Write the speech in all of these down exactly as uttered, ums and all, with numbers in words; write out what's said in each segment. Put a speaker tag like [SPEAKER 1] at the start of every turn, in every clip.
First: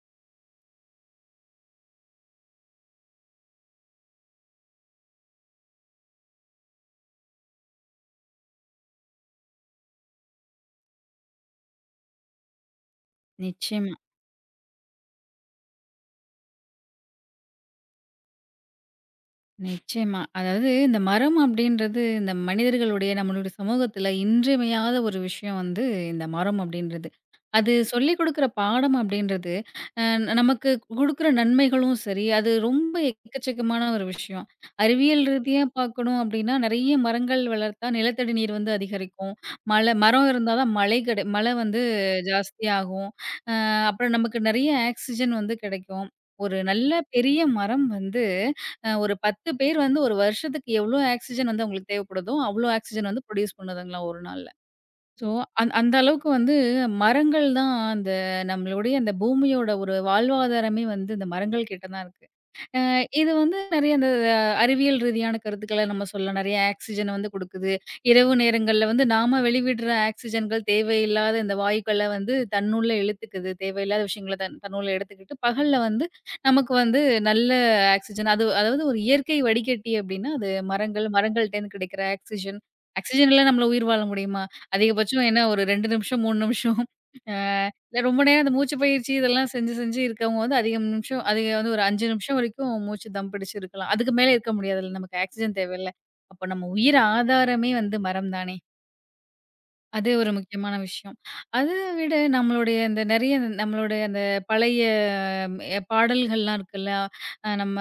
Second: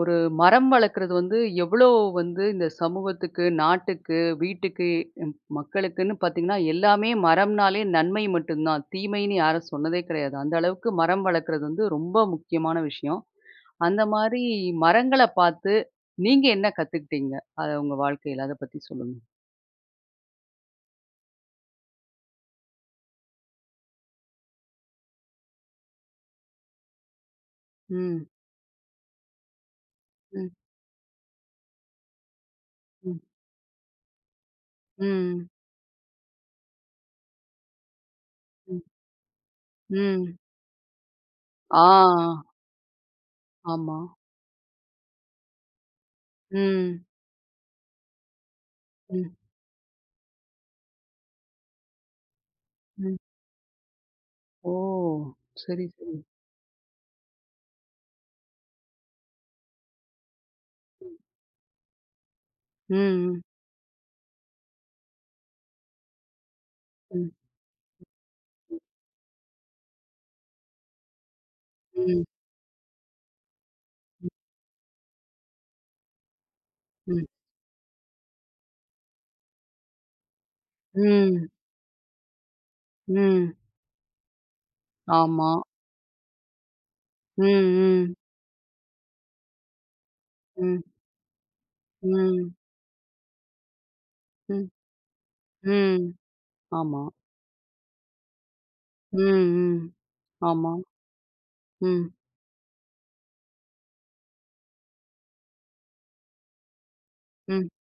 [SPEAKER 1] ஒரு மரம் வளர்க்குறது வந்து எவ்வளோ வந்து இந்த சமூகத்துக்கு, நாட்டுக்கு, வீட்டுக்கு, ம் மக்களுக்குன்னு பார்த்தீங்கன்னா, எல்லாமே மரம்னாலே நன்மை மட்டும்தான். தீமைன்னு யாரும் சொன்னதே கிடையாது. அந்த அளவுக்கு மரம் வளர்க்குறது வந்து ரொம்ப முக்கியமான விஷயம்.
[SPEAKER 2] நிச்சயமா,
[SPEAKER 1] அந்த மாரி மரங்கள பார்த்து நீங்க என்ன கத்துக்கிட்டீங்க? அத உங்க வாழ்க்கையில அத பத்தி சொல்லுங்க.
[SPEAKER 2] நிச்சயமா. அதாவது இந்த மரம் அப்படின்றது இந்த மனிதர்களுடைய நம்மளுடைய சமூகத்துல இன்றியமையாத ஒரு விஷயம் வந்து இந்த மரம் அப்படின்றது. அது சொல்லிக்
[SPEAKER 1] ம்.
[SPEAKER 2] குடுக்குற பாடம் அப்படின்றது, அ
[SPEAKER 1] ம்.
[SPEAKER 2] நமக்கு குடுக்குற நன்மைகளும் சரி, அது ரொம்ப
[SPEAKER 1] ம்.
[SPEAKER 2] எக்கச்சக்கமான ஒரு விஷயம். அறிவியல்
[SPEAKER 1] ம்.
[SPEAKER 2] ரீதியா பார்க்கணும் அப்படின்னா, நெறைய மரங்கள் வளர்த்தா நிலத்தடி நீர் வந்து
[SPEAKER 1] ம்.
[SPEAKER 2] அதிகரிக்கும். மழை மரம்
[SPEAKER 1] ம்.
[SPEAKER 2] இருந்தா தான் மழை கிடை மழை வந்து
[SPEAKER 1] ஆ.
[SPEAKER 2] ஜாஸ்தியாகும். அ
[SPEAKER 1] ஆமா.
[SPEAKER 2] அப்புறம் நமக்கு நெறைய ஆக்ஸிஜன் வந்து கிடைக்கும். ஒரு நல்ல
[SPEAKER 1] ம்.
[SPEAKER 2] பெரிய மரம் வந்து அ ஒரு
[SPEAKER 1] ம்.
[SPEAKER 2] பத்து பேர் வந்து ஒரு வருஷத்துக்கு எவ்ளோ ஆக்ஸிஜன் வந்து அவங்களுக்கு தேவைப்படுதோ, அவ்ளோ ஆக்ஸிஜன்
[SPEAKER 1] ம்.
[SPEAKER 2] வந்து ப்ரொடியூஸ் பண்ணுதுங்களாம் ஒரு நாள்ல.
[SPEAKER 1] ஓ!
[SPEAKER 2] ஸோ அந்
[SPEAKER 1] சரி,
[SPEAKER 2] அந்த
[SPEAKER 1] சரி.
[SPEAKER 2] அளவுக்கு வந்து மரங்கள் தான் அந்த நம்மளுடைய அந்த பூமியோட ஒரு வாழ்வாதாரமே வந்து இந்த மரங்கள் கிட்ட தான் இருக்கு. அ இது
[SPEAKER 1] ம்.
[SPEAKER 2] வந்து நெறைய அந்த அஹ், அறிவியல் ரீதியான கருத்துக்கள நம்ம சொல்லலாம். நெறைய ஆக்ஸிஜன
[SPEAKER 1] ம்.
[SPEAKER 2] வந்து குடுக்குது. இரவு
[SPEAKER 1] ம்.
[SPEAKER 2] நேரங்கள்ல வந்து நாம வெளிவிடுற ஆக்ஸிஜன்கள் தேவையில்லாத இந்த வாயுக்கள
[SPEAKER 1] ம்.
[SPEAKER 2] வந்து தன்னுள்ள இழுத்துக்குது. தேவையில்லாத
[SPEAKER 1] ம்.
[SPEAKER 2] விஷயங்கள தன் தன்னுள்ள எடுத்துக்கிட்டு, பகல்ல வந்து நமக்கு வந்து
[SPEAKER 1] ம்.
[SPEAKER 2] நல்ல ஆக்ஸிஜன் அது அதாவது ஒரு இயற்கை வடிகட்டி அப்டின்னா, அது மரங்கள்,
[SPEAKER 1] ம்.
[SPEAKER 2] மரங்கள்ட்டேருந்து கிடைக்கிற ஆக்ஸிஜன். ஆக்ஸிஜன் இல்ல
[SPEAKER 1] ம்.
[SPEAKER 2] நம்மள உயிர் வாழ முடியுமா? அதிகபட்சம் என்ன
[SPEAKER 1] ஆமா.
[SPEAKER 2] ஒரு ரெண்டு நிமிஷம், மூணு நிமிஷம். அ
[SPEAKER 1] ம்.
[SPEAKER 2] இல்ல
[SPEAKER 1] ம்.
[SPEAKER 2] ரொம்ப நேரம் அந்த மூச்சு பயிற்சி இதெல்லாம் செஞ்சு, செஞ்சு இருக்கவங்க வந்து அதிக
[SPEAKER 1] ம்.
[SPEAKER 2] நிமிஷம் அதிக வந்து ஒரு அஞ்சு நிமிஷம்
[SPEAKER 1] ம்.
[SPEAKER 2] வரைக்கும் மூச்சு தம் பிடிச்சு இருக்கலாம். அதுக்கு மேல இருக்க
[SPEAKER 1] ம்.
[SPEAKER 2] முடியாதுல்ல. நமக்கு ஆக்ஸிஜன் தேவைல்ல.
[SPEAKER 1] ம்.
[SPEAKER 2] அப்ப நம்ம உயிர்
[SPEAKER 1] ஆமா.
[SPEAKER 2] ஆதாரமே வந்து மரம் தானே!
[SPEAKER 1] ம். ம்.
[SPEAKER 2] அது ஒரு
[SPEAKER 1] ஆமா.
[SPEAKER 2] முக்கியமான விஷயம். அத
[SPEAKER 1] ம்.
[SPEAKER 2] விட நம்மளுடைய இந்த நெறைய நம்மளுடைய அந்த பழைய எ பாடல்கள்லாம் இருக்குல்ல, அ
[SPEAKER 1] ம்.
[SPEAKER 2] நம்ம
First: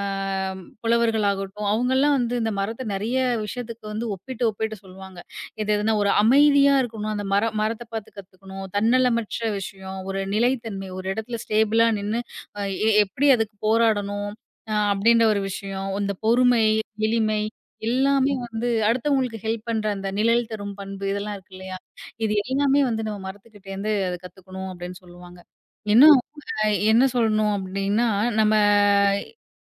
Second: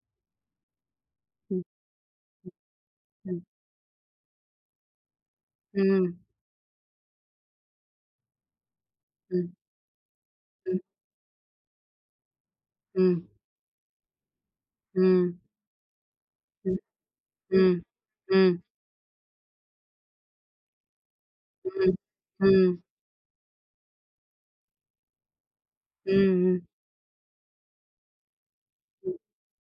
[SPEAKER 1] ம்.
[SPEAKER 2] புலவர்களாகட்டும், அவங்கலாம் வந்து இந்த மரத்த நெறைய
[SPEAKER 1] ம்.
[SPEAKER 2] விஷயத்துக்கு வந்து ஒப்பிட்டு, ஒப்பிட்டு சொல்லுவாங்க. எது எதுனா ஒரு
[SPEAKER 1] ம்.
[SPEAKER 2] அமைதியா இருக்கணும், அந்த மர மரத்த பார்த்து கத்துக்கணும், தன்னலமற்ற
[SPEAKER 1] ம்.
[SPEAKER 2] விஷயம், ஒரு நிலைத்தன்மை, ஒரு இடத்துல ஸ்டேபிளா நின்னு அ எ
[SPEAKER 1] ம்.
[SPEAKER 2] எப்படி அதுக்கு போராடணும், அ அப்படின்ற
[SPEAKER 1] ம்.
[SPEAKER 2] ஒரு விஷயம், இந்த பொறுமை,
[SPEAKER 1] ம். ம்.
[SPEAKER 2] எளிமை
[SPEAKER 1] ம். ம்.
[SPEAKER 2] எல்லாமே வந்து அடுத்தவங்களுக்கு ஹெல்ப் பண்ற அந்த நிழல் தரும் பண்பு இதெல்லாம் இருக்கு இல்லையா?
[SPEAKER 1] ம்.
[SPEAKER 2] இது
[SPEAKER 1] ம்.
[SPEAKER 2] எல்லாமே வந்து நம்ம மரத்துக்கிட்டேருந்து அது கத்துக்கணும் அப்படின்னு சொல்லுவாங்க. இன்னும்
[SPEAKER 1] ம்.
[SPEAKER 2] அ என்ன சொல்லணும் அப்டின்னா, நம்ம
[SPEAKER 1] ம்.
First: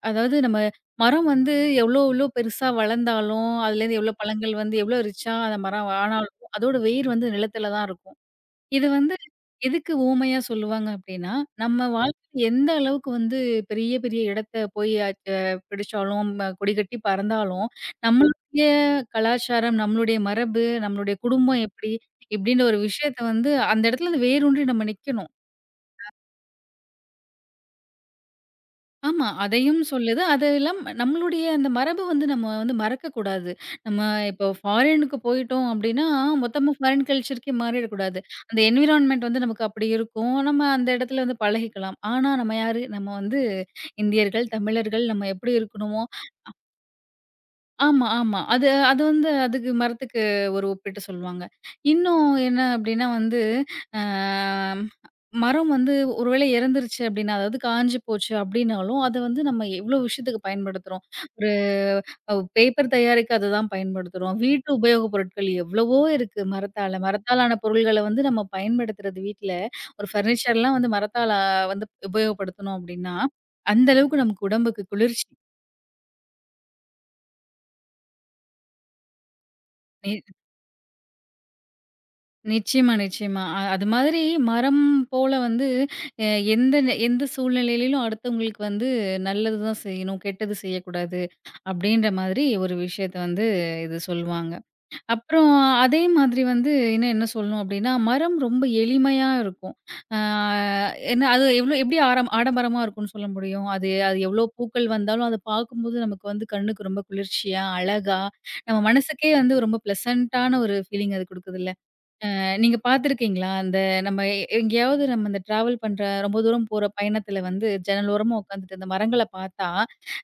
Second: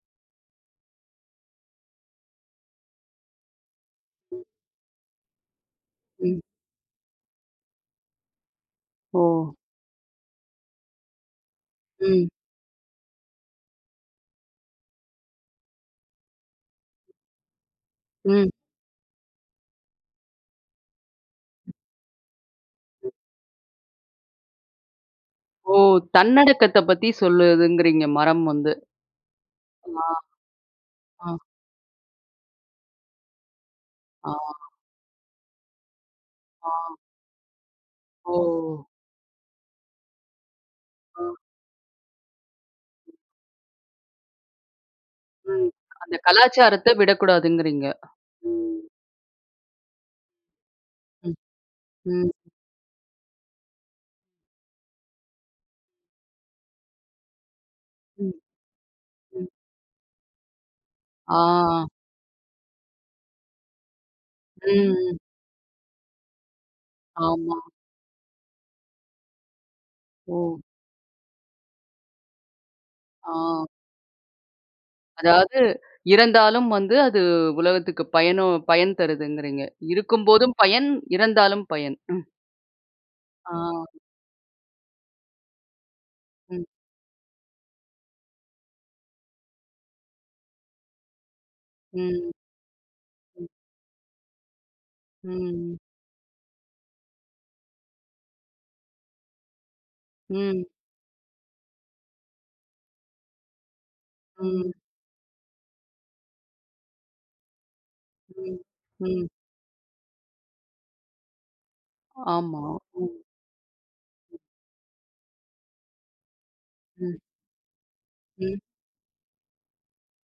[SPEAKER 2] அதாவது நம்ம மரம் வந்து எவ்ளோ எவ்ளோ பெருசா வளர்ந்தாலும், அதுலேருந்து எவ்ளோ பழங்கள் வந்து எவ்ளோ ரிச்சா அந்த மரம் ஆனாலும்,
[SPEAKER 1] ம்.
[SPEAKER 2] அதோட வேர் வந்து நிலத்துல தான் இருக்கும். இது வந்து
[SPEAKER 1] ஓ!
[SPEAKER 2] எதுக்கு உவமையா சொல்லுவாங்க அப்டின்னா, நம்ம
[SPEAKER 1] ம்.
[SPEAKER 2] வாழ்க்கையில எந்த அளவுக்கு வந்து பெரிய பெரிய இடத்த போய் அ பிடிச்சாலும், ம கொடிகட்டி பறந்தாலும்,
[SPEAKER 1] ம்.
[SPEAKER 2] நம்மளுடைய கலாச்சாரம், நம்மளுடைய மரபு, நம்மளுடைய குடும்பம் எப்டி இப்டின்ற ஒரு விஷயத்த வந்து அந்த இடத்துல வேரூன்றி நம்ம நிக்கணும்.
[SPEAKER 1] ஓ! தன்னடக்கத்த பத்தி சொல்லுதுங்கிறீங்க மரம் வந்து.
[SPEAKER 2] ஆமா. அதையும்
[SPEAKER 1] ஆ.
[SPEAKER 2] சொல்லுது. அதெல்லாம்
[SPEAKER 1] ஆ.
[SPEAKER 2] நம்மளுடைய அந்த மரபு வந்து நம்ம வந்து மறக்கக்கூடாது. நம்ம
[SPEAKER 1] ஆ.
[SPEAKER 2] இப்போ ஃபாரினுக்கு போயிட்டோம் அப்டின்னா, மொத்தமா
[SPEAKER 1] ஆ.
[SPEAKER 2] ஃபாரின் கல்ச்சருக்கே மாறிடக்கூடாது.
[SPEAKER 1] ஓ!
[SPEAKER 2] அந்த என்விரான்மென்ட் வந்து நமக்கு அப்டி இருக்கும். நம்ம அந்த
[SPEAKER 1] அ.
[SPEAKER 2] இடத்துல வந்து பழகிக்கலாம். ஆனா நம்ம யாரு? நம்ம வந்து இந்தியர்கள், தமிழர்கள் நம்ம எப்டி
[SPEAKER 1] ம்.
[SPEAKER 2] இருக்கணுமோ,
[SPEAKER 1] அந்த கலாச்சாரத்த விடக்கூடாதுங்கிறீங்க.
[SPEAKER 2] ஆமா, ஆமா. அது
[SPEAKER 1] ம்.
[SPEAKER 2] அது வந்து அதுக்கு மரத்துக்கு ஒரு ஒப்பீட்டு சொல்லுவாங்க. இன்னும்
[SPEAKER 1] ம்,
[SPEAKER 2] என்ன அப்டின்னா வந்து, அ மரம் வந்து ஒருவேளை இறந்துருச்சு அப்டின்னா, அதாவது காஞ்சு போச்சு
[SPEAKER 1] ம்,
[SPEAKER 2] அப்டின்னாலும், அத வந்து
[SPEAKER 1] ம்.
[SPEAKER 2] நம்ம எவ்ளோ விஷயத்துக்கு பயன்படுத்துறோம். ஒரு
[SPEAKER 1] ஆ,
[SPEAKER 2] அவ் பேப்பர் தயாரிக்க அத தான் பயன்படுத்துறோம். வீட்டு உபயோகப்
[SPEAKER 1] ம்.
[SPEAKER 2] பொருட்கள் எவ்வளவோ இருக்கு மரத்தால. மரத்தாலான
[SPEAKER 1] ஆமா.
[SPEAKER 2] பொருள்கள வந்து நம்ம பயன்படுத்துறது வீட்ல. ஒரு
[SPEAKER 1] ஓ!
[SPEAKER 2] ஃபர்னிச்சர்லாம் வந்து மரத்தால வந்து உபயோகப்படுத்தணும் அப்டின்னா,
[SPEAKER 1] ஆ.
[SPEAKER 2] அந்த அளவுக்கு நமக்கு உடம்புக்கு குளிர்ச்சி.
[SPEAKER 1] அதாவது இறந்தாலும் வந்து அது உலகத்துக்கு பயனோ பயன் தருதுங்கிறீங்க.
[SPEAKER 2] நி
[SPEAKER 1] இருக்கும்போதும் பயன், இறந்தாலும் பயன். ம்.
[SPEAKER 2] நிச்சயமா, நிச்சயமா. அ அது
[SPEAKER 1] ஆ.
[SPEAKER 2] மாதிரி மரம் போல வந்து அ
[SPEAKER 1] ம்,
[SPEAKER 2] எந்த நெ எந்த சூழ்நிலையிலும் அடுத்தவங்களுக்கு வந்து நல்லது தான் செய்யணும், கெட்டது செய்யக்கூடாது அப்படின்ற
[SPEAKER 1] ம்,
[SPEAKER 2] மாதிரி ஒரு விஷயத்த வந்து
[SPEAKER 1] ம்,
[SPEAKER 2] இது சொல்லுவாங்க. அப்புறம்
[SPEAKER 1] ம்,
[SPEAKER 2] அதே மாதிரி வந்து இன்னும் என்ன சொல்லணும் அப்படின்னா, மரம் ரொம்ப எளிமையா இருக்கும். ஆ
[SPEAKER 1] ம்,
[SPEAKER 2] என்ன அது எவ்வளோ எப்படி ஆரம் ஆடம்பரமா இருக்கும்னு சொல்ல முடியும். அது அது எவ்வளோ
[SPEAKER 1] ம்,
[SPEAKER 2] பூக்கள் வந்தாலும் அத பார்க்கும்போது நமக்கு வந்து கண்ணுக்கு ரொம்ப குளிர்ச்சியா, அழகா நம்ம
[SPEAKER 1] ம்.
[SPEAKER 2] மனசுக்கே வந்து ரொம்ப ப்ளசன்ட்டான ஒரு ஃபீலிங் அது குடுக்குதுல்ல.
[SPEAKER 1] ஆமா.
[SPEAKER 2] நீங்க
[SPEAKER 1] ம்,
[SPEAKER 2] பார்த்துருக்கீங்களா? அந்த நம்ம எ- எங்கேயாவது நம்ம இந்த ட்ராவல் பண்ற ரொம்ப தூரம் போற
[SPEAKER 1] ம்,
[SPEAKER 2] பயணத்துல வந்து ஜன்னல் ஓரமா
[SPEAKER 1] ம்,
[SPEAKER 2] உட்காந்துட்டு இந்த மரங்கள பார்த்தா,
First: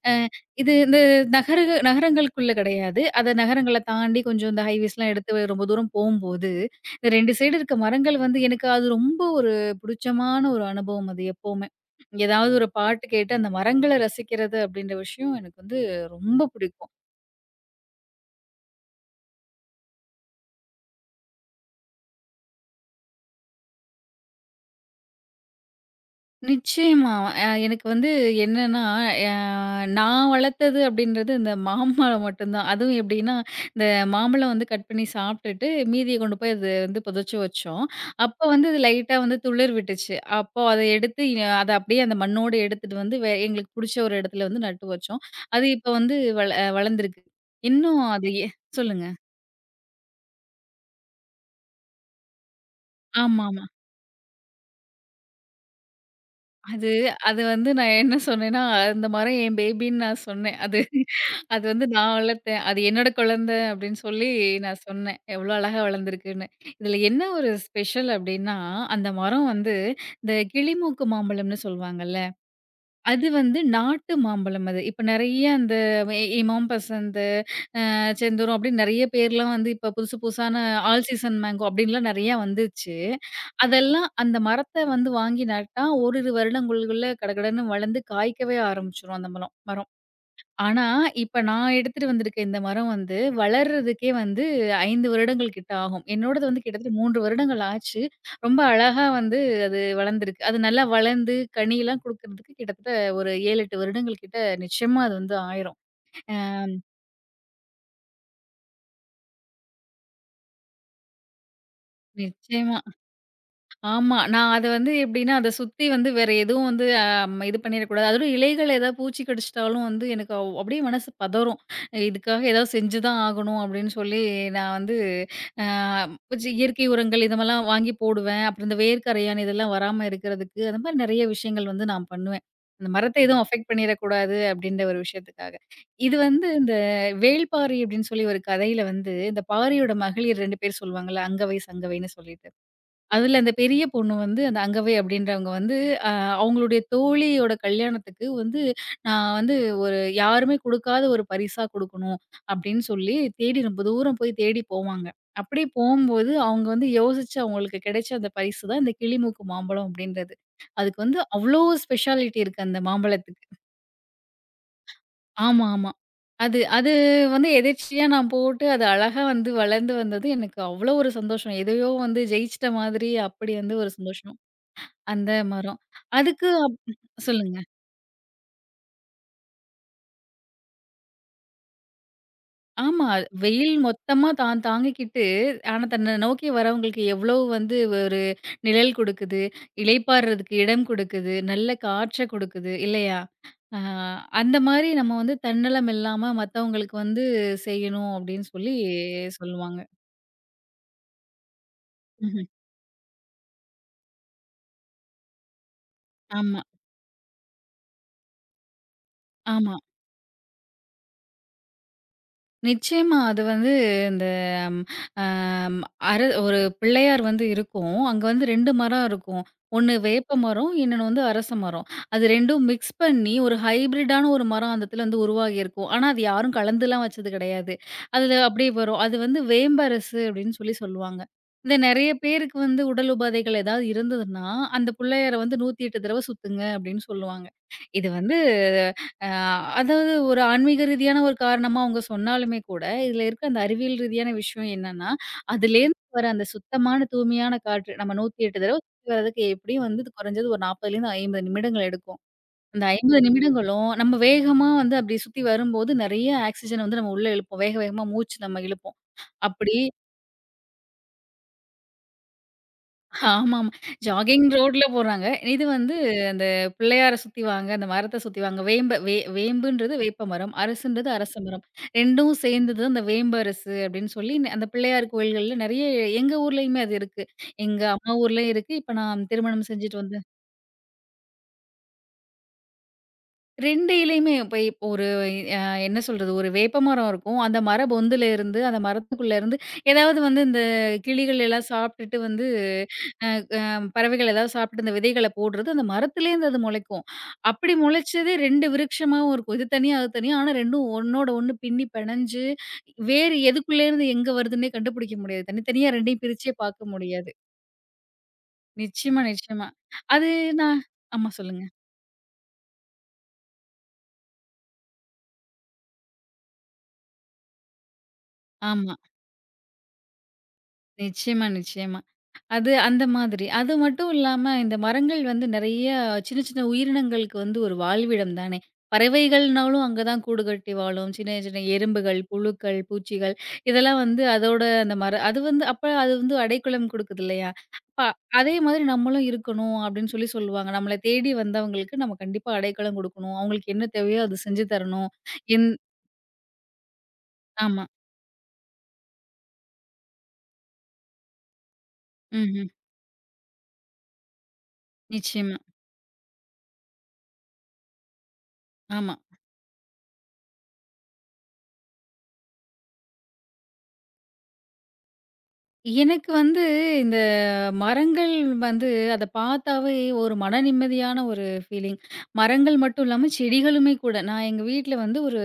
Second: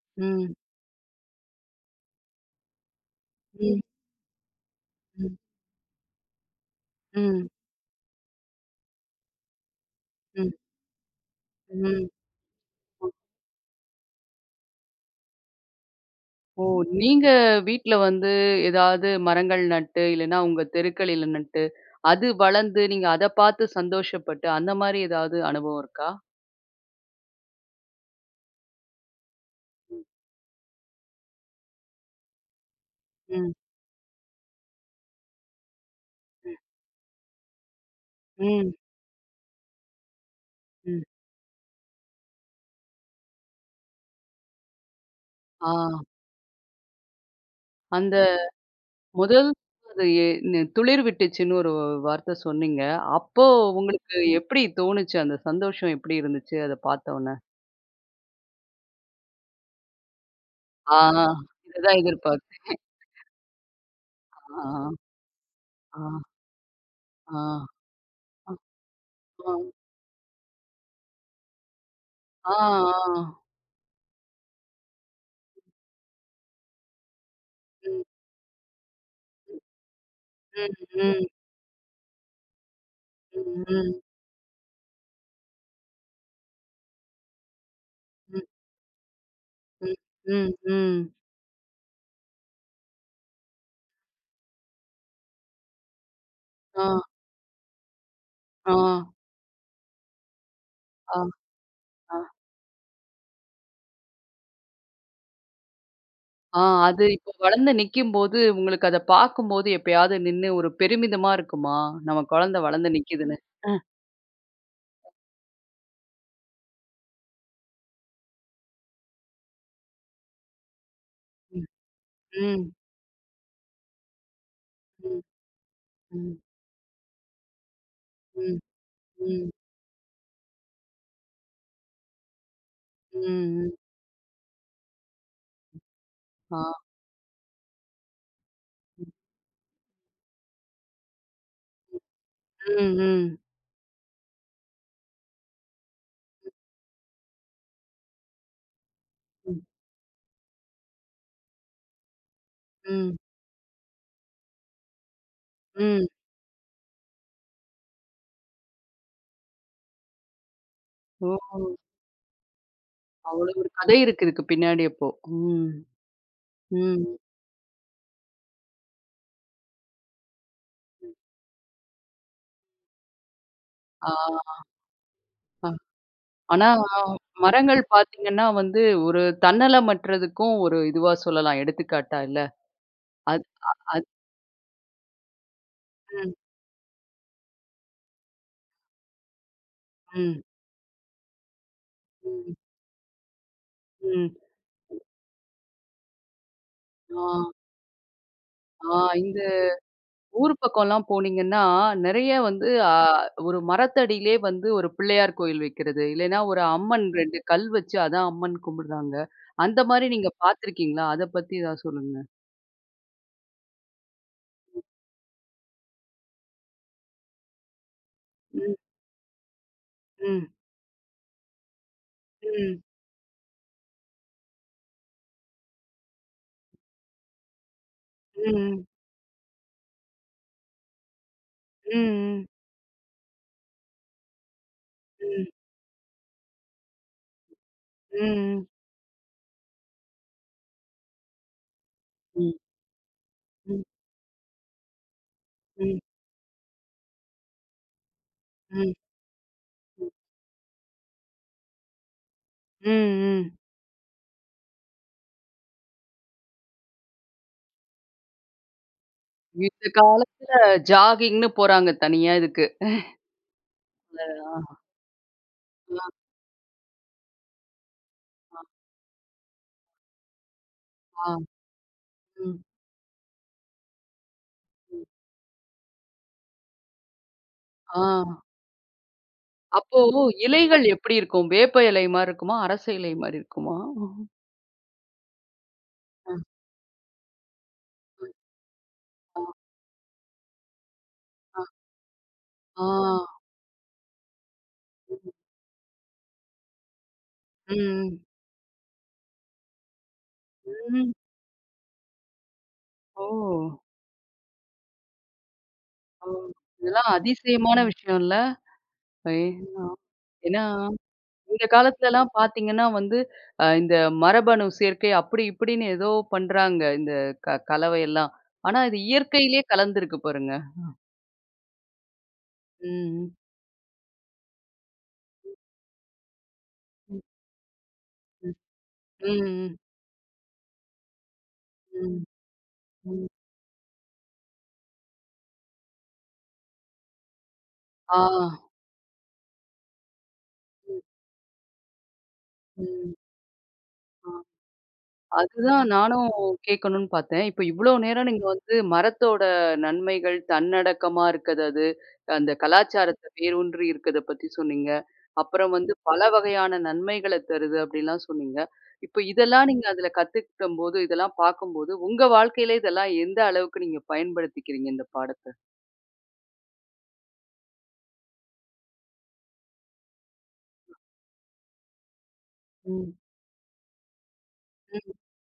[SPEAKER 2] அ
[SPEAKER 1] ம்,
[SPEAKER 2] இது இந்த நகர நகரங்களுக்குள்ள கிடையாது. அத நகரங்கள
[SPEAKER 1] ம்,
[SPEAKER 2] தாண்டி கொஞ்சம் இந்த ஹைவேஸ்லாம்
[SPEAKER 1] ம்,
[SPEAKER 2] எடுத்து ரொம்ப தூரம் போம்போது, இந்த ரெண்டு
[SPEAKER 1] ம்,
[SPEAKER 2] சைடு இருக்க மரங்கள் வந்து எனக்கு அது ரொம்ப ஒரு புடிச்சமான
[SPEAKER 1] ம்,
[SPEAKER 2] ஒரு அனுபவம் அது எப்பவுமே.
[SPEAKER 1] ம்.
[SPEAKER 2] ஏதாவது ஒரு பாட்டு கேட்டு அந்த மரங்கள ரசிக்கிறது அப்படின்ற விஷயம் எனக்கு வந்து ரொம்ப
[SPEAKER 1] ஓ!
[SPEAKER 2] பிடிக்கும்.
[SPEAKER 1] நீங்க வீட்ல வந்து ஏதாவது மரங்கள் நட்டு, இல்லன்னா உங்க தெருக்கள்ல நட்டு, அது வளர்ந்து நீங்க அத பார்த்து சந்தோஷப்பட்டு, அந்த மாரி ஏதாவது அனுபவம் இருக்கா?
[SPEAKER 2] நிச்சயமா. அ எனக்கு வந்து என்னன்னா, அ நான் வளர்த்தது அப்படின்றது இந்த மாம்பழம் மட்டும்தான். அதுவும் எப்படின்னா,
[SPEAKER 1] ம்.
[SPEAKER 2] இந்த மாம்பழம் வந்து கட் பண்ணி சாப்பிட்டுட்டு, மீதிய கொண்டு போய் அது வந்து புதைச்சு வச்சோம். அப்போ வந்து
[SPEAKER 1] ம்.
[SPEAKER 2] அது லைட்டா வந்து துளிர் விட்டுச்சு. அப்போ அத
[SPEAKER 1] ம்.
[SPEAKER 2] எடுத்து எ அத அப்படியே அந்த மண்ணோட எடுத்துட்டு வந்து வே எங்களுக்கு புடிச்ச ஒரு இடத்துல வந்து நட்டு வச்சோம். அது இப்ப
[SPEAKER 1] ஆ.
[SPEAKER 2] வந்து வள அஹ் வளர்ந்திருக்கு. இன்னும்
[SPEAKER 1] அந்த
[SPEAKER 2] அது எ சொல்லுங்க.
[SPEAKER 1] முதல் அது எ நு துளிர் விட்டுச்சுன்னு ஒரு வார்த்த சொன்னீங்க. அப்போ
[SPEAKER 2] ஆமாமா.
[SPEAKER 1] உங்களுக்கு எப்படி தோணுச்சு? அந்த சந்தோஷம் எப்படி இருந்துச்சு? அத
[SPEAKER 2] அது
[SPEAKER 1] பார்த்தோன்ன?
[SPEAKER 2] அது வந்து நான் என்ன சொன்னேன்னா, அந்த மரம் என் பேபின்னு நான் சொன்னேன். அது
[SPEAKER 1] ஆ.
[SPEAKER 2] அது வந்து
[SPEAKER 1] இதுதான்
[SPEAKER 2] நான் வளர்த்தேன்.
[SPEAKER 1] எதிர்பார்த்தேன்.
[SPEAKER 2] அது என்னோட குழந்தை அப்படின்னு சொல்லி
[SPEAKER 1] ஆ.
[SPEAKER 2] நான் சொன்னேன். எவ்வளோ அழகா
[SPEAKER 1] ஆ.
[SPEAKER 2] வளர்ந்துருக்குன்னு. இதில என்ன
[SPEAKER 1] ஆ.
[SPEAKER 2] ஒரு ஸ்பெஷல்
[SPEAKER 1] ஆ.
[SPEAKER 2] அப்படின்னா, அந்த மரம்
[SPEAKER 1] ஆ.
[SPEAKER 2] வந்து இந்த கிளிமூக்கு மாம்பழம்னு சொல்வாங்கல்ல,
[SPEAKER 1] ஆ. ஆ.
[SPEAKER 2] அது வந்து நாட்டு மாம்பழம் அது. இப்ப நெறைய அந்த எ இமாம்பசந்த்
[SPEAKER 1] ம்.
[SPEAKER 2] "நச்சந்தூரம்" அப்படின்னு நெறைய பேர்லாம்
[SPEAKER 1] ம்.
[SPEAKER 2] வந்து இப்ப புதுசு புதுசான
[SPEAKER 1] ம்.
[SPEAKER 2] ஆல்
[SPEAKER 1] ம்.
[SPEAKER 2] சீசன் மேங்கோ அப்படின்லாம் நெறையா வந்துச்சு.
[SPEAKER 1] ம்.
[SPEAKER 2] அதெல்லாம் அந்த மரத்த வந்து வாங்கி நட்டா ஓரிரு வருடங்களுக்குள்ள கடகடன்னு வளர்ந்து
[SPEAKER 1] ம்.
[SPEAKER 2] காய்க்கவே ஆரம்பிச்சுரும் அந்த மலம் மரம்.
[SPEAKER 1] ம். ம்.
[SPEAKER 2] ஆனா,
[SPEAKER 1] ம்.
[SPEAKER 2] இப்ப நான் எடுத்துட்டு வந்திருக்க இந்த மரம் வந்து வளர்றதுக்கே வந்து ஐந்து வருடங்கள் கிட்ட ஆகும். என்னோடது வந்து
[SPEAKER 1] ஆ.
[SPEAKER 2] கிட்டத்தட்ட மூன்று வருடங்கள் ஆச்சு. ரொம்ப
[SPEAKER 1] ஆ.
[SPEAKER 2] அழகா வந்து அது வளர்ந்திருக்கு. அது நல்லா
[SPEAKER 1] ஆ.
[SPEAKER 2] வளர்ந்து கனிலாம்
[SPEAKER 1] ஆ.
[SPEAKER 2] குடுக்கறதுக்கு கிட்டத்தட்ட ஒரு ஏழு, எட்டு வருடங்கள் கிட்ட நிச்சயமா அது வந்து ஆயிரும். அ
[SPEAKER 1] ஆ. அது இப்போ வளர்ந்து நிக்கும்போது, உங்களுக்கு அத பார்க்கும்போது எப்பயாவது நின்னு ஒரு பெருமிதமா இருக்குமா? நம்ம குழந்தை
[SPEAKER 2] நிச்சயமா.
[SPEAKER 1] வளர்ந்து நிக்குதுன்னு. அ.
[SPEAKER 2] ஆமா. நான் அத வந்து எப்படின்னா, அத சுத்தி வந்து வேற எதுவும் வந்து அ இது பண்ணிறக்கூடாது. அதுவும் இலைகள்ல ஏதாவது பூச்சி கடிச்சிட்டாலும் வந்து எனக்கு அவ் அப்படியே மனசு பதறும்.
[SPEAKER 1] ம்.
[SPEAKER 2] இதுக்காக
[SPEAKER 1] ம்.
[SPEAKER 2] ஏதாவது செஞ்சு தான் ஆகணும் அப்படின்னு சொல்லி நான் வந்து
[SPEAKER 1] ம்.
[SPEAKER 2] அ
[SPEAKER 1] ம்.
[SPEAKER 2] கொஞ்சம் இயற்கை உரங்கள் இது மாரிலாம் வாங்கி போடுவேன்.
[SPEAKER 1] ம்.
[SPEAKER 2] அப்புறம் இந்த
[SPEAKER 1] ம்.
[SPEAKER 2] வேர்க்கரையான்
[SPEAKER 1] ம்.
[SPEAKER 2] இதெல்லாம் வராம இருக்கிறதுக்கு, அந்த மாரி நெறைய விஷயங்கள் வந்து நான் பண்ணுவேன். அந்த மரத்த எதுவும் அஃபெக்ட்
[SPEAKER 1] ம்.
[SPEAKER 2] பண்ணிறக்கூடாது அப்படின்ற ஒரு விஷயத்துக்காக. இது வந்து
[SPEAKER 1] ஆ.
[SPEAKER 2] இந்த வேள்பாரி அப்படின்னு சொல்லி ஒரு கதையில
[SPEAKER 1] ம்.
[SPEAKER 2] வந்து, இந்த பாரியோட மகளிர் இரண்டு பேர் சொல்லுவாங்கல்ல, அங்கவை,
[SPEAKER 1] ம்.
[SPEAKER 2] சங்கவைன்னு சொல்லிட்டு.
[SPEAKER 1] ம்.
[SPEAKER 2] அதுல அந்த பெரிய பொண்ணு வந்து அந்த அங்கவை அப்படின்றவங்க வந்து அ அவங்களுடைய தோழியோட கல்யாணத்துக்கு வந்து நான் வந்து
[SPEAKER 1] ம்.
[SPEAKER 2] ஒரு யாருமே குடுக்காத ஒரு பரிசா குடுக்கணும் அப்படின்னு சொல்லி
[SPEAKER 1] ம்.
[SPEAKER 2] தேடி ரொம்ப தூரம் போய் தேடி போவாங்க. அப்படி
[SPEAKER 1] ம்.
[SPEAKER 2] போம்போது அவங்க வந்து யோசிச்சு அவங்களுக்கு கிடைச்ச அந்த பரிசு தான் இந்த கிளிமூக்கு மாம்பழம் அப்படின்றது. அதுக்கு வந்து
[SPEAKER 1] ஓ!
[SPEAKER 2] அவ்ளோ ஸ்பெஷாலிட்டி இருக்கு அந்த மாம்பழத்துக்கு.
[SPEAKER 1] அவ்வளோ ஒரு கதை இருக்கு இதுக்கு பின்னாடி அப்போ.
[SPEAKER 2] ஆமா,
[SPEAKER 1] ம்.
[SPEAKER 2] ஆமா. அது அது
[SPEAKER 1] ம்.
[SPEAKER 2] வந்து எதேர்ச்சியா நான் போட்டு அது அழகா வந்து வளர்ந்து வந்தது எனக்கு அவ்ளோ ஒரு சந்தோஷம். எதையோ வந்து ஜெயிச்சிட்ட மாதிரி அப்படி வந்து ஒரு
[SPEAKER 1] ஆ.
[SPEAKER 2] சந்தோஷம். அந்த
[SPEAKER 1] அ.
[SPEAKER 2] மரம். அதுக்கு
[SPEAKER 1] ஆனா
[SPEAKER 2] அப் சொல்லுங்க.
[SPEAKER 1] மரங்கள் பார்த்தீங்கன்னா வந்து, ஒரு தன்னலமற்றதுக்கும் ஒரு இதுவா சொல்லலாம். எடுத்துக்காட்டா இல்ல.
[SPEAKER 2] ஆமா. வெயில்
[SPEAKER 1] அது
[SPEAKER 2] மொத்தமா தான் தாங்கிக்கிட்டு, ஆனா தன்ன
[SPEAKER 1] ம்,
[SPEAKER 2] நோக்கி வரவங்களுக்கு எவ்ளோ வந்து ஒரு நிழல் குடுக்குது,
[SPEAKER 1] ம்,
[SPEAKER 2] இளைப்பாறுறதுக்கு இடம் குடுக்குது, நல்ல காற்ற
[SPEAKER 1] ம்,
[SPEAKER 2] குடுக்குது இல்லையா? அ
[SPEAKER 1] ம்.
[SPEAKER 2] அந்த மாரி நம்ம வந்து தன்னலம் இல்லாம மத்தவங்களுக்கு வந்து
[SPEAKER 1] ஆ,
[SPEAKER 2] செய்யணும் அப்டின்னு சொல்லி
[SPEAKER 1] ஆ இந்த
[SPEAKER 2] சொல்லுவாங்க.
[SPEAKER 1] ஊர் பக்கம்லாம் போனீங்கன்னா, நெறைய
[SPEAKER 2] ம்ஹ்ம்.
[SPEAKER 1] வந்து ஆ ஒரு மரத்தடியிலே வந்து ஒரு பிள்ளையார் கோயில் வைக்கிறது. இல்லைன்னா
[SPEAKER 2] ஆமா,
[SPEAKER 1] ஒரு அம்மன் ரெண்டு கல் வச்சு அதான் அம்மன் கும்பிடுறாங்க.
[SPEAKER 2] ஆமா.
[SPEAKER 1] அந்த மாரி நீங்க பார்த்துருக்கீங்களா? அத பத்தி ஏதாவது சொல்லுங்க.
[SPEAKER 2] நிச்சயமா. அது வந்து இந்த ம் அம் அரு ஒரு பிள்ளையார் வந்து இருக்கும். அங்க வந்து ரெண்டு
[SPEAKER 1] ம்,
[SPEAKER 2] மரம் இருக்கும். ஒண்ணு வேப்ப
[SPEAKER 1] ம்,
[SPEAKER 2] மரம், இன்னொன்னு வந்து அரச மரம். அது இரண்டும்
[SPEAKER 1] ம்,
[SPEAKER 2] மிக்ஸ் பண்ணி ஒரு ஹைபிரிட்டான ஒரு மரம் அந்த இடத்துல வந்து உருவாகி இருக்கும். ஆனா, அது யாரும் கலந்துலாம் வச்சது கிடையாது. அதுல அப்படியே
[SPEAKER 1] ம்,
[SPEAKER 2] வரும். அது வந்து வேம்பரசு அப்படின்னு சொல்லி சொல்லுவாங்க. இந்த
[SPEAKER 1] ம்,
[SPEAKER 2] நெறைய
[SPEAKER 1] ம்,
[SPEAKER 2] பேருக்கு வந்து உடல் உபாதைகள் ஏதாவது இருந்ததுன்னா, அந்த பிள்ளையார
[SPEAKER 1] ம்,
[SPEAKER 2] வந்து நூற்றி எட்டு தடவ சுத்துங்க அப்படின்னு சொல்லுவாங்க. இது வந்து
[SPEAKER 1] ம்,
[SPEAKER 2] அ அதாவது ஒரு ஆன்மீக ரீதியான ஒரு காரணமா அவங்க
[SPEAKER 1] ம்,
[SPEAKER 2] சொன்னாலுமே கூட, இதில இருக்க அந்த
[SPEAKER 1] ம்,
[SPEAKER 2] அறிவியல் ரீதியான விஷயம் என்னன்னா, அதுலேருந்து
[SPEAKER 1] ம்,
[SPEAKER 2] வர அந்த சுத்தமான, தூய்மையான காற்று நம்ம நூற்றி எட்டு தடவ
[SPEAKER 1] ம்,
[SPEAKER 2] சுத்தி வரதுக்கு எப்படியும் வந்து இது குறைஞ்சது ஒரு நாற்பதிலேருந்து ஐம்பது நிமிடங்கள் எடுக்கும். அந்த
[SPEAKER 1] ம்,
[SPEAKER 2] ஐம்பது
[SPEAKER 1] ம்.
[SPEAKER 2] நிமிடங்களும் நம்ம வேகமா வந்து அப்படி சுத்தி வரும்போது, நெறைய ஆக்ஸிஜன் வந்து நம்ம உள்ள இழுப்போம். வேக வேகமா மூச்சு நம்ம இழுப்போம். அப்படி
[SPEAKER 1] இந்த காலத்துல ஜாகிங்ன்னு போறாங்க தனியா இதுக்கு.
[SPEAKER 2] ஆமாமா. ஜாகிங்
[SPEAKER 1] அ,
[SPEAKER 2] ரோட்ல போறாங்க. இது வந்து
[SPEAKER 1] ஆ,
[SPEAKER 2] அந்த பிள்ளையார சுத்தி வாங்க, அந்த மரத்த சுத்தி வாங்க.
[SPEAKER 1] ஆ,
[SPEAKER 2] வேம்ப வே வேம்புன்றது வேப்ப மரம், அரசுன்றது
[SPEAKER 1] ஆ,
[SPEAKER 2] அரச மரம். 2ம்
[SPEAKER 1] ம்,
[SPEAKER 2] சேர்ந்தது அந்த வேம்பரசு அப்படின்னு சொல்லி ந- அந்த
[SPEAKER 1] ம்.
[SPEAKER 2] பிள்ளையார் கோயில்கள்ல நெறைய எங்க ஊர்லயுமே அது இருக்கு. எங்க
[SPEAKER 1] ஆ.
[SPEAKER 2] அம்மா ஊர்லயும் இருக்கு. இப்ப நான் திருமணம்
[SPEAKER 1] அப்போ
[SPEAKER 2] செஞ்சுட்டு வந்து
[SPEAKER 1] இலைகள் எப்படி இருக்கும்? வேப்ப இலை மாரி இருக்குமா? அரச இலை மாரி இருக்குமா?
[SPEAKER 2] ரெண்டு இலயுமே இப்ப இப்ப ஒரு அ என்ன சொல்றது,
[SPEAKER 1] ஆ,
[SPEAKER 2] ஒரு வேப்ப மரம் இருக்கும். அந்த மர பொந்துல இருந்து, அந்த மரத்துக்குள்ள
[SPEAKER 1] ஆ,
[SPEAKER 2] இருந்து ஏதாவது வந்து இந்த கிளிகள் எல்லாம் சாப்பிட்டுட்டு வந்து
[SPEAKER 1] ஆ, ஆ.
[SPEAKER 2] அம், பறவைகள் ஏதாவது சாப்பிட்டு இந்த விதைகள போடுறது, அந்த மரத்துலேருந்து அது முளைக்கும். அப்படி
[SPEAKER 1] ம்.
[SPEAKER 2] முளைச்சது ரெண்டு விருட்சமாவும் இருக்கும். இது தனியா, அது தனியா. ஆனா இரண்டும்
[SPEAKER 1] ம்.
[SPEAKER 2] ஒண்ணோட ஒண்ணு பின்னி பிணைஞ்சு,
[SPEAKER 1] ஓ!
[SPEAKER 2] வேர் எதுக்குள்ளேருந்து எங்க வருதுன்னே கண்டுபிடிக்க முடியாது. தனித்தனியா இரண்டையும்
[SPEAKER 1] ஓ!
[SPEAKER 2] பிரிச்சே பார்க்க
[SPEAKER 1] இதெல்லாம்
[SPEAKER 2] முடியாது.
[SPEAKER 1] அதிசயமான விஷயம்ல.
[SPEAKER 2] நிச்சயமா,
[SPEAKER 1] ஏ
[SPEAKER 2] நிச்சயமா.
[SPEAKER 1] ஆ.
[SPEAKER 2] அது
[SPEAKER 1] ஏன்னா,
[SPEAKER 2] நான் ஆமா சொல்லுங்க.
[SPEAKER 1] இந்த காலத்துலலாம் பார்த்தீங்கன்னா வந்து, அ இந்த மரபணு சேர்க்கை அப்படி இப்படின்னு ஏதோ பண்றாங்க. இந்த க கலவையெல்லாம். ஆனா
[SPEAKER 2] ஆமா.
[SPEAKER 1] இது இயற்கையிலேயே கலந்திருக்கு பாருங்க.
[SPEAKER 2] நிச்சயமா, நிச்சயமா. அது அந்த
[SPEAKER 1] ம்.
[SPEAKER 2] மாதிரி. அது மட்டும் இல்லாம இந்த மரங்கள் வந்து நெறைய சின்ன சின்ன
[SPEAKER 1] ம்.
[SPEAKER 2] உயிரினங்களுக்கு வந்து ஒரு வாழ்விடம்
[SPEAKER 1] ம்.
[SPEAKER 2] தானே!
[SPEAKER 1] ம்.
[SPEAKER 2] பறவைகள்னாலும் அங்க தான் கூடு கட்டி வாழும். சின்ன சின்ன எறும்புகள்,
[SPEAKER 1] ம்.
[SPEAKER 2] புழுக்கள்,
[SPEAKER 1] ம்.
[SPEAKER 2] பூச்சிகள் இதெல்லாம் வந்து அதோட அந்த மர அது வந்து அப்ப அது வந்து அடைக்கலம் குடுக்குது இல்லையா? அப்ப
[SPEAKER 1] ஆ.
[SPEAKER 2] அதே மாதிரி நம்மளும் இருக்கணும் அப்டின்னு சொல்லி சொல்லுவாங்க. நம்மள தேடி வந்தவங்களுக்கு நம்ம கண்டிப்பா அடைக்கலம்
[SPEAKER 1] ம்.
[SPEAKER 2] குடுக்கணும். அவங்களுக்கு என்ன தேவையோ
[SPEAKER 1] ஆ.
[SPEAKER 2] அத செஞ்சு தரணும். என்
[SPEAKER 1] அதுதான் நானும் கேட்கணும்னு பார்த்தேன். இப்ப
[SPEAKER 2] ஆமா.
[SPEAKER 1] இவ்ளோ நேரம் நீங்க வந்து மரத்தோட நன்மைகள், தன்னடக்கமா இருக்கிறது அது, அந்த
[SPEAKER 2] ம்ஹ்ம்.
[SPEAKER 1] கலாச்சாரத்த வேரூன்றி இருக்கிறத பத்தி சொன்னீங்க.
[SPEAKER 2] நிச்சயமா.
[SPEAKER 1] அப்புறம் வந்து பல வகையான நன்மைகள தருது அப்படிலாம் சொன்னீங்க.
[SPEAKER 2] ஆமா.
[SPEAKER 1] இப்ப இதெல்லாம் நீங்க அதுல கத்துக்கிட்டம்போது, இதெல்லாம் பார்க்கும்போது, உங்க வாழ்க்கையில இதெல்லாம் எந்த அளவுக்கு நீங்க பயன்படுத்திக்கிறீங்க இந்த பாடத்த?
[SPEAKER 2] எனக்கு வந்து இந்த மரங்கள் வந்து அத பார்த்தாவே ஒரு மன நிம்மதியான ஒரு ஃபீலிங். மரங்கள் மட்டும்
[SPEAKER 1] ம்.
[SPEAKER 2] இல்லாம செடிகளுமே கூட. நான் எங்க வீட்ல
[SPEAKER 1] ம்,
[SPEAKER 2] வந்து ஒரு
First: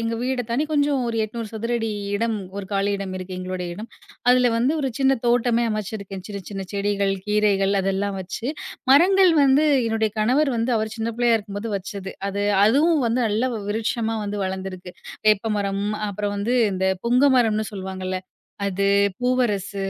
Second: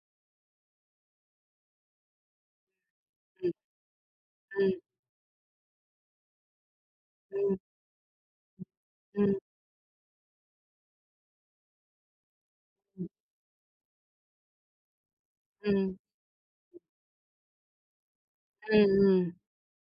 [SPEAKER 2] எங்க வீட தாண்டி கொஞ்சம் ஒரு எண்ணூறு சதுர அடி இடம், ஒரு காலி இடம் இருக்கு
[SPEAKER 1] ம்,
[SPEAKER 2] எங்களுடைய இடம். அதுல வந்து
[SPEAKER 1] ம்,
[SPEAKER 2] ஒரு சின்ன தோட்டமே அமைச்சிருக்கேன். சின்ன சின்ன செடிகள்,
[SPEAKER 1] ம்,
[SPEAKER 2] கீரைகள் அதெல்லாம் வச்சு. மரங்கள்
[SPEAKER 1] ம்,
[SPEAKER 2] வந்து என்னுடைய கணவர் வந்து அவர் சின்ன பிள்ளையா இருக்கும்போது வச்சது. அது அதுவும்
[SPEAKER 1] ம்,
[SPEAKER 2] வந்து நல்ல விருட்சமா வந்து வளர்ந்திருக்கு. வேப்பமரம்,
[SPEAKER 1] ம்,
[SPEAKER 2] அப்புறம் வந்து இந்த புங்க மரம்னு சொல்லுவாங்கல்ல. அது,
[SPEAKER 1] ம்,
[SPEAKER 2] பூவரசு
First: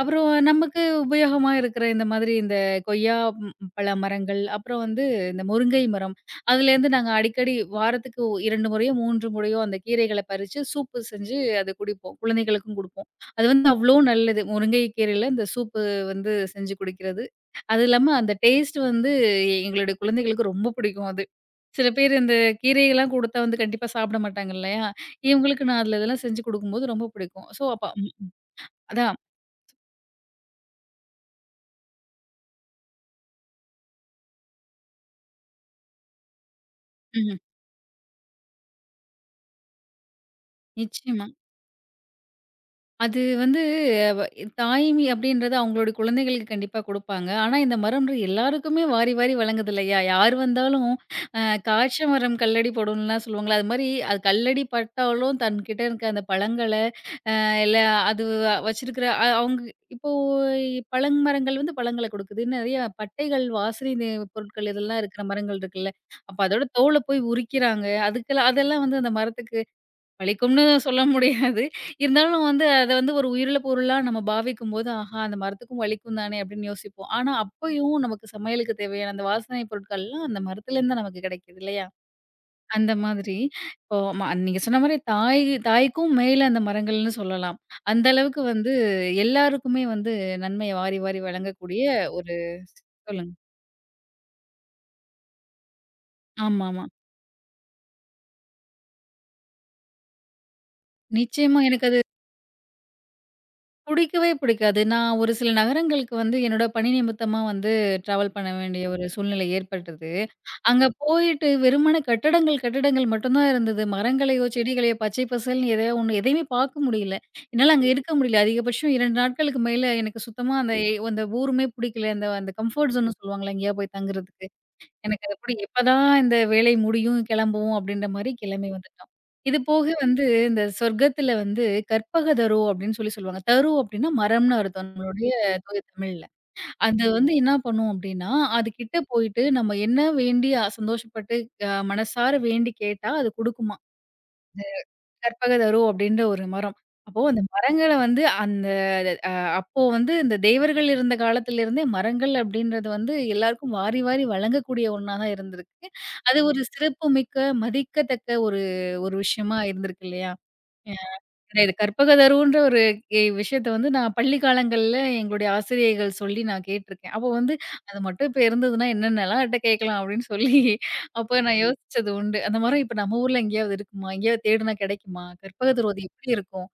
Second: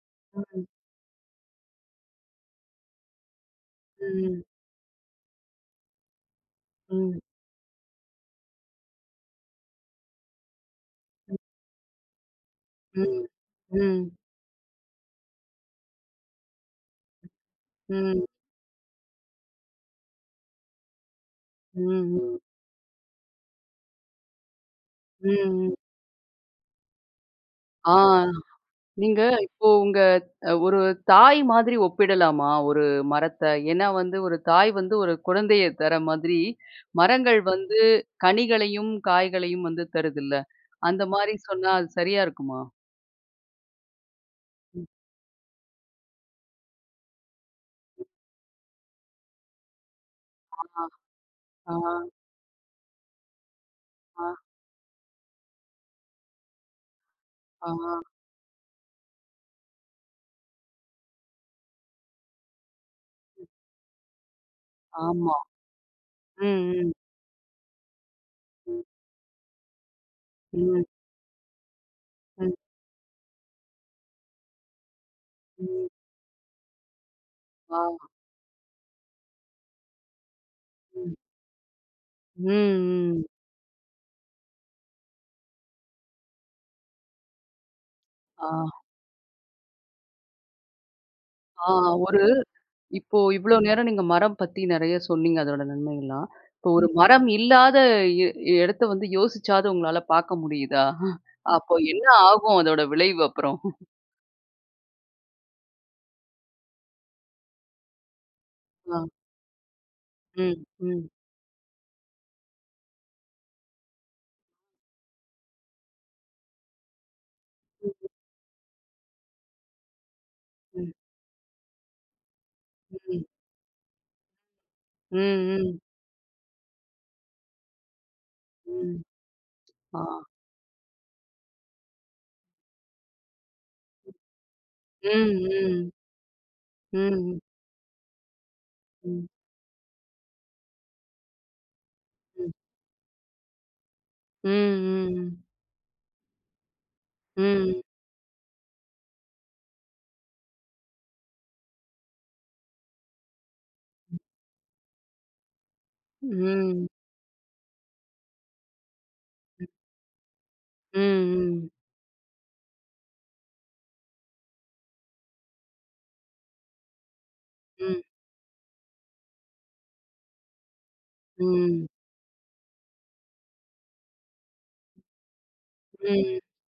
[SPEAKER 2] அப்புறம்
[SPEAKER 1] ம்,
[SPEAKER 2] நமக்கு உபயோகமா இருக்கிற இந்த மாதிரி இந்த கொய்யா ம், பழ மரங்கள்,
[SPEAKER 1] ம்,
[SPEAKER 2] அப்புறம் வந்து இந்த முருங்கை மரம். அதுலேருந்து நாங்க
[SPEAKER 1] ம், ம்,
[SPEAKER 2] அடிக்கடி வாரத்துக்கு இரண்டு முறையோ, மூன்று முறையோ அந்த கீரைகள பறிச்சு சூப்பு செஞ்சு அது குடிப்போம். குழந்தைகளுக்கும்
[SPEAKER 1] ம்,
[SPEAKER 2] குடுப்போம்.
[SPEAKER 1] ம்,
[SPEAKER 2] அது வந்து
[SPEAKER 1] ம், ம்,
[SPEAKER 2] அவ்ளோ
[SPEAKER 1] ம்.
[SPEAKER 2] நல்லது. முருங்கை கீரையில இந்த சூப்பு வந்து செஞ்சு குடிக்கிறது. அது இல்லாம
[SPEAKER 1] ம்,
[SPEAKER 2] அந்த டேஸ்ட் வந்து எ- எங்களுடைய குழந்தைகளுக்கு ரொம்ப பிடிக்கும் அது. சில
[SPEAKER 1] ம்,
[SPEAKER 2] பேர் இந்த
[SPEAKER 1] ம்,
[SPEAKER 2] கீரையெல்லாம் குடுத்தா வந்து கண்டிப்பா சாப்பிட மாட்டாங்க இல்லையா? இவங்களுக்கு
[SPEAKER 1] ம்.
[SPEAKER 2] நான் அதுல இதெல்லாம் செஞ்சு குடுக்கும்போது ரொம்ப பிடிக்கும். ஸோ அப்ப
[SPEAKER 1] ஆ
[SPEAKER 2] ம் அதான்.
[SPEAKER 1] நீங்க இப்போ உங்க அ ஒரு தாய் மாதிரி ஒப்பிடலாமா? ஒரு மரத்த? ஏன்னா வந்து ஒரு தாய் வந்து ஒரு குழந்தைய தர மாதிரி,
[SPEAKER 2] ம்.
[SPEAKER 1] மரங்கள் வந்து கனிகளையும், காய்களையும் வந்து தருதுல்ல. அந்த
[SPEAKER 2] நிச்சயமா.
[SPEAKER 1] மாரி சொன்னா அது சரியா இருக்குமா?
[SPEAKER 2] அது வந்து வ
[SPEAKER 1] ம்.
[SPEAKER 2] தாய்மை அப்படின்றது அவங்களோட குழந்தைகளுக்கு கண்டிப்பா குடுப்பாங்க. ஆனா, இந்த மரம்ன்ற எல்லாருக்குமே வாரி வாரி வழங்குதில்லையா? யார்
[SPEAKER 1] ஆ,
[SPEAKER 2] வந்தாலும் அ
[SPEAKER 1] ஆ,
[SPEAKER 2] "காய்ச்ச மரம் கல்லடி படும்ன்லாம்" சொல்லுவாங்கல்ல. அது மாரி அது
[SPEAKER 1] ஆ,
[SPEAKER 2] கல்லடி பட்டாலும் தன்கிட்ட இருக்க அந்த பழங்கள, அ
[SPEAKER 1] ஆ.
[SPEAKER 2] இல்ல அது வ- வச்சிருக்கிற அ அவங்க இப்போ பழமரங்கள் வந்து பழங்கள குடுக்குது. நெறைய பட்டைகள், வாசனை நி பொருட்கள் இதெல்லாம் இருக்கிற
[SPEAKER 1] ஆமா.
[SPEAKER 2] மரங்கள் இருக்குல்ல. அப்ப அதோட
[SPEAKER 1] ம், ம்,
[SPEAKER 2] தோல போய் உரிக்கிறாங்க. அதுக்கெல்லாம் அதெல்லாம்
[SPEAKER 1] ம்.
[SPEAKER 2] வந்து அந்த மரத்துக்கு பழிக்கும்னு
[SPEAKER 1] ம்,
[SPEAKER 2] சொல்ல முடியாது. இருந்தாலும்
[SPEAKER 1] ம்,
[SPEAKER 2] வந்து அத வந்து ஒரு உயிருள்ள பொருளா நம்ம பாவிக்கும்போது, ஆஹா! அந்த மரத்துக்கும்
[SPEAKER 1] ம்.
[SPEAKER 2] வலிக்கும் தானே அப்படின்னு யோசிப்போம். ஆனா
[SPEAKER 1] ஆ.
[SPEAKER 2] அப்பயும் நமக்கு சமையலுக்கு தேவையான அந்த வாசனை பொருட்கள்லாம் அந்த மரத்துலேருந்து தான்
[SPEAKER 1] ம்.
[SPEAKER 2] நமக்கு கிடைக்குது இல்லையா?
[SPEAKER 1] ம்,
[SPEAKER 2] அந்த
[SPEAKER 1] ம்.
[SPEAKER 2] மாதிரி இப்போ ம நீங்க சொன்ன மாரி தாய் தாய்க்கும் மேல அந்த மரங்கள்னு சொல்லலாம். அந்த அளவுக்கு
[SPEAKER 1] ஆ,
[SPEAKER 2] வந்து எல்லாருக்குமே வந்து நன்மைய வாரி வாரி
[SPEAKER 1] ஆ.
[SPEAKER 2] வழங்கக்கூடிய
[SPEAKER 1] ஒரு
[SPEAKER 2] ஒரு
[SPEAKER 1] இப்போ
[SPEAKER 2] சொல்லுங்க.
[SPEAKER 1] இவ்ளோ நேரம் நீங்க மரம் பத்தி நெறைய சொன்னீங்க, அதோட நன்மைகள்லாம். இப்போ
[SPEAKER 2] ஆமாமா.
[SPEAKER 1] ஒரு ம். மரம் இல்லாத எ இடத்த வந்து யோசிச்சாவது உங்களால பாக்க முடியுதா?
[SPEAKER 2] நிச்சயமா
[SPEAKER 1] அப்போ
[SPEAKER 2] எனக்கு அது
[SPEAKER 1] என்ன ஆகும் அதோட விளைவு அப்புறம்?
[SPEAKER 2] புடிக்கவே புடிக்காது. நான் ஒரு சில நகரங்களுக்கு வந்து என்னோட பணி நிமித்தமா வந்து ட்ராவல் பண்ண வேண்டிய
[SPEAKER 1] ஆ.
[SPEAKER 2] ஒரு சூழ்நிலை ஏற்பட்டது.
[SPEAKER 1] ம்,
[SPEAKER 2] அங்க
[SPEAKER 1] ம்,
[SPEAKER 2] போயிட்டு வெறுமன கட்டடங்கள், கட்டடங்கள் மட்டும் தான் இருந்தது. மரங்களையோ, செடிகளையோ பச்சை பசேல்ன்னு எதையோ ஒண்ணு எதையுமே பார்க்க முடியல. என்னால அங்க
[SPEAKER 1] ம்,
[SPEAKER 2] இருக்க முடியல. அதிகபட்சம் இரண்டு நாட்களுக்கு மேல எனக்கு சுத்தமா அந்த
[SPEAKER 1] ம்,
[SPEAKER 2] அந்த ஊருமே பிடிக்கல. அந்த அந்த கம்ஃபோர்ட் ஜோன்னு
[SPEAKER 1] ம்,
[SPEAKER 2] சொல்லுவாங்கல்ல, எங்கேயாவது போய் தங்குறதுக்கு. எனக்கு அது கூட
[SPEAKER 1] ம்,
[SPEAKER 2] எப்பதான் இந்த வேலை முடியும், கிளம்புவோம் அப்படின்ற மாரி கிளம்பி
[SPEAKER 1] ம்.
[SPEAKER 2] வந்துட்டோம். இது போக
[SPEAKER 1] ஆ.
[SPEAKER 2] வந்து இந்த சொர்க்கத்துல வந்து கற்பக தரு அப்படின்னு சொல்லி சொல்லுவாங்க. தரு அப்படின்னா மரம்னு அர்த்தம் நம்மளுடைய
[SPEAKER 1] ம்,
[SPEAKER 2] தூய
[SPEAKER 1] ம்,
[SPEAKER 2] தமிழ்ல. அது வந்து
[SPEAKER 1] ம்,
[SPEAKER 2] என்ன பண்ணும் அப்படின்னா, அது கிட்ட
[SPEAKER 1] ம்,
[SPEAKER 2] போயிட்டு நம்ம என்ன வேண்டி அ சந்தோஷப்பட்டு அ மனசார
[SPEAKER 1] ம்,
[SPEAKER 2] வேண்டி கேட்டா அது குடுக்குமா.
[SPEAKER 1] ம்,
[SPEAKER 2] கற்பகதரு அப்படின்ற ஒரு மரம். அப்போ அந்த
[SPEAKER 1] ம், ம்,
[SPEAKER 2] மரங்கள வந்து அந்த அ அப்போ வந்து இந்த தேவர்கள் இருந்த காலத்திலிருந்தே மரங்கள் அப்படின்றது வந்து எல்லாருக்கும் வாரி வாரி வழங்கக்கூடிய ஒண்ணா தான் இருந்திருக்கு. அது ஒரு
[SPEAKER 1] ம்,
[SPEAKER 2] சிறப்புமிக்க, மதிக்கத்தக்க ஒரு ஒரு விஷயமா இருந்திருக்கு இல்லையா?
[SPEAKER 1] ம்,
[SPEAKER 2] இது கற்பகதருன்ற ஒரு எ விஷயத்த வந்து நான் பள்ளி காலங்கள்ல எங்களுடைய ஆசிரியைகள் சொல்லி நான் கேட்டுருக்கேன். அப்போ வந்து
[SPEAKER 1] ம்,
[SPEAKER 2] அது
[SPEAKER 1] ம்,
[SPEAKER 2] மட்டும் இப்ப இருந்ததுன்னா என்னென்னலாம் என்ட்ட கேட்கலாம் அப்படின்னு சொல்லி அப்ப நான் ம். யோசிச்சது உண்டு. அந்த மரம் இப்ப நம்ம ஊர்ல எங்கேயாவது இருக்குமா? எங்கேயாவது தேடுனா கிடைக்குமா? கற்பகதரு அது எப்படி
[SPEAKER 1] ம்.
[SPEAKER 2] இருக்கும்?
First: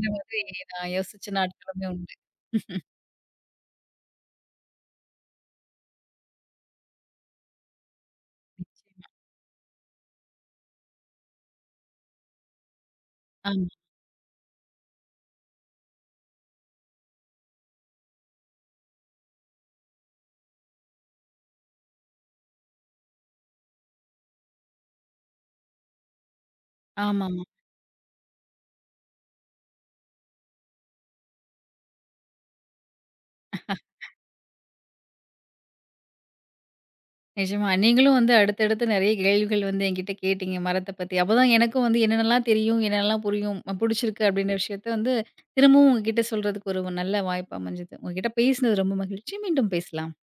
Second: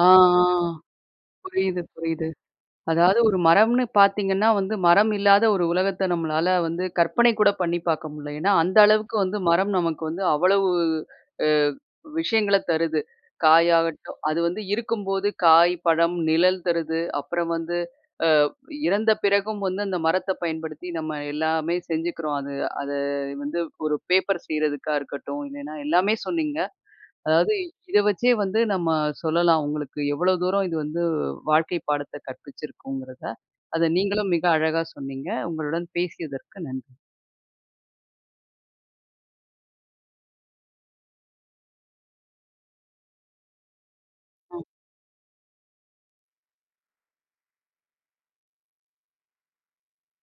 [SPEAKER 1] ஆ,
[SPEAKER 2] மாதிரி
[SPEAKER 1] ஆ.
[SPEAKER 2] நான் யோசிச்ச
[SPEAKER 1] புரியுது,
[SPEAKER 2] நாட்களுமே உண்டு.
[SPEAKER 1] புரியுது. அதாவது ஒரு மரம்னு பார்த்தீங்கன்னா வந்து, மரம் இல்லாத ஒரு உலகத்த நம்மளால வந்து கற்பனை கூட பண்ணி பார்க்க முடியல. ஏன்னா, அந்த
[SPEAKER 2] நிச்சயமா.
[SPEAKER 1] அளவுக்கு வந்து மரம் நமக்கு வந்து அவ்வளவு அ விஷயங்கள தருது.
[SPEAKER 2] ஆமா,
[SPEAKER 1] காயாகட்டும் அது வந்து இருக்கும்போது காய், பழம், நிழல் தருது. அப்புறம் வந்து அ இறந்த பிறகும் வந்து அந்த மரத்த பயன்படுத்தி நம்ம எல்லாமே செஞ்சுக்கிறோம். அது அது வந்து ஒரு பேப்பர் செய்றதுக்கா இருக்கட்டும், இல்லைன்னா எல்லாமே சொன்னீங்க.
[SPEAKER 2] ஆமாமா.
[SPEAKER 1] அதாவது இத வச்சே வந்து நம்ம சொல்லலாம். உங்களுக்கு எவ்வளோ தூரம் இது வந்து வாழ்க்கை பாடத்த கற்பிச்சிருக்குங்கிறத. அத நீங்களும் மிக அழகா சொன்னீங்க. உங்களுடன் பேசியதற்கு நன்றி.
[SPEAKER 2] நிஜமா. நீங்களும் வந்து அடுத்தடுத்து நெறைய கேள்விகள் வந்து என்கிட்ட கேட்டீங்க மரத்த பத்தி. அப்பதான் எனக்கும் வந்து என்னென்னலாம் தெரியும், என்னென்னலாம் புரியும், அ புடிச்சிருக்கு அப்டின்ற விஷயத்த வந்து திரும்பவும் உங்ககிட்ட சொல்றதுக்கு ஒரு நல்ல வாய்ப்பு அமைஞ்சது. உங்ககிட்ட பேசினது ரொம்ப மகிழ்ச்சி. மீண்டும் பேசலாம்.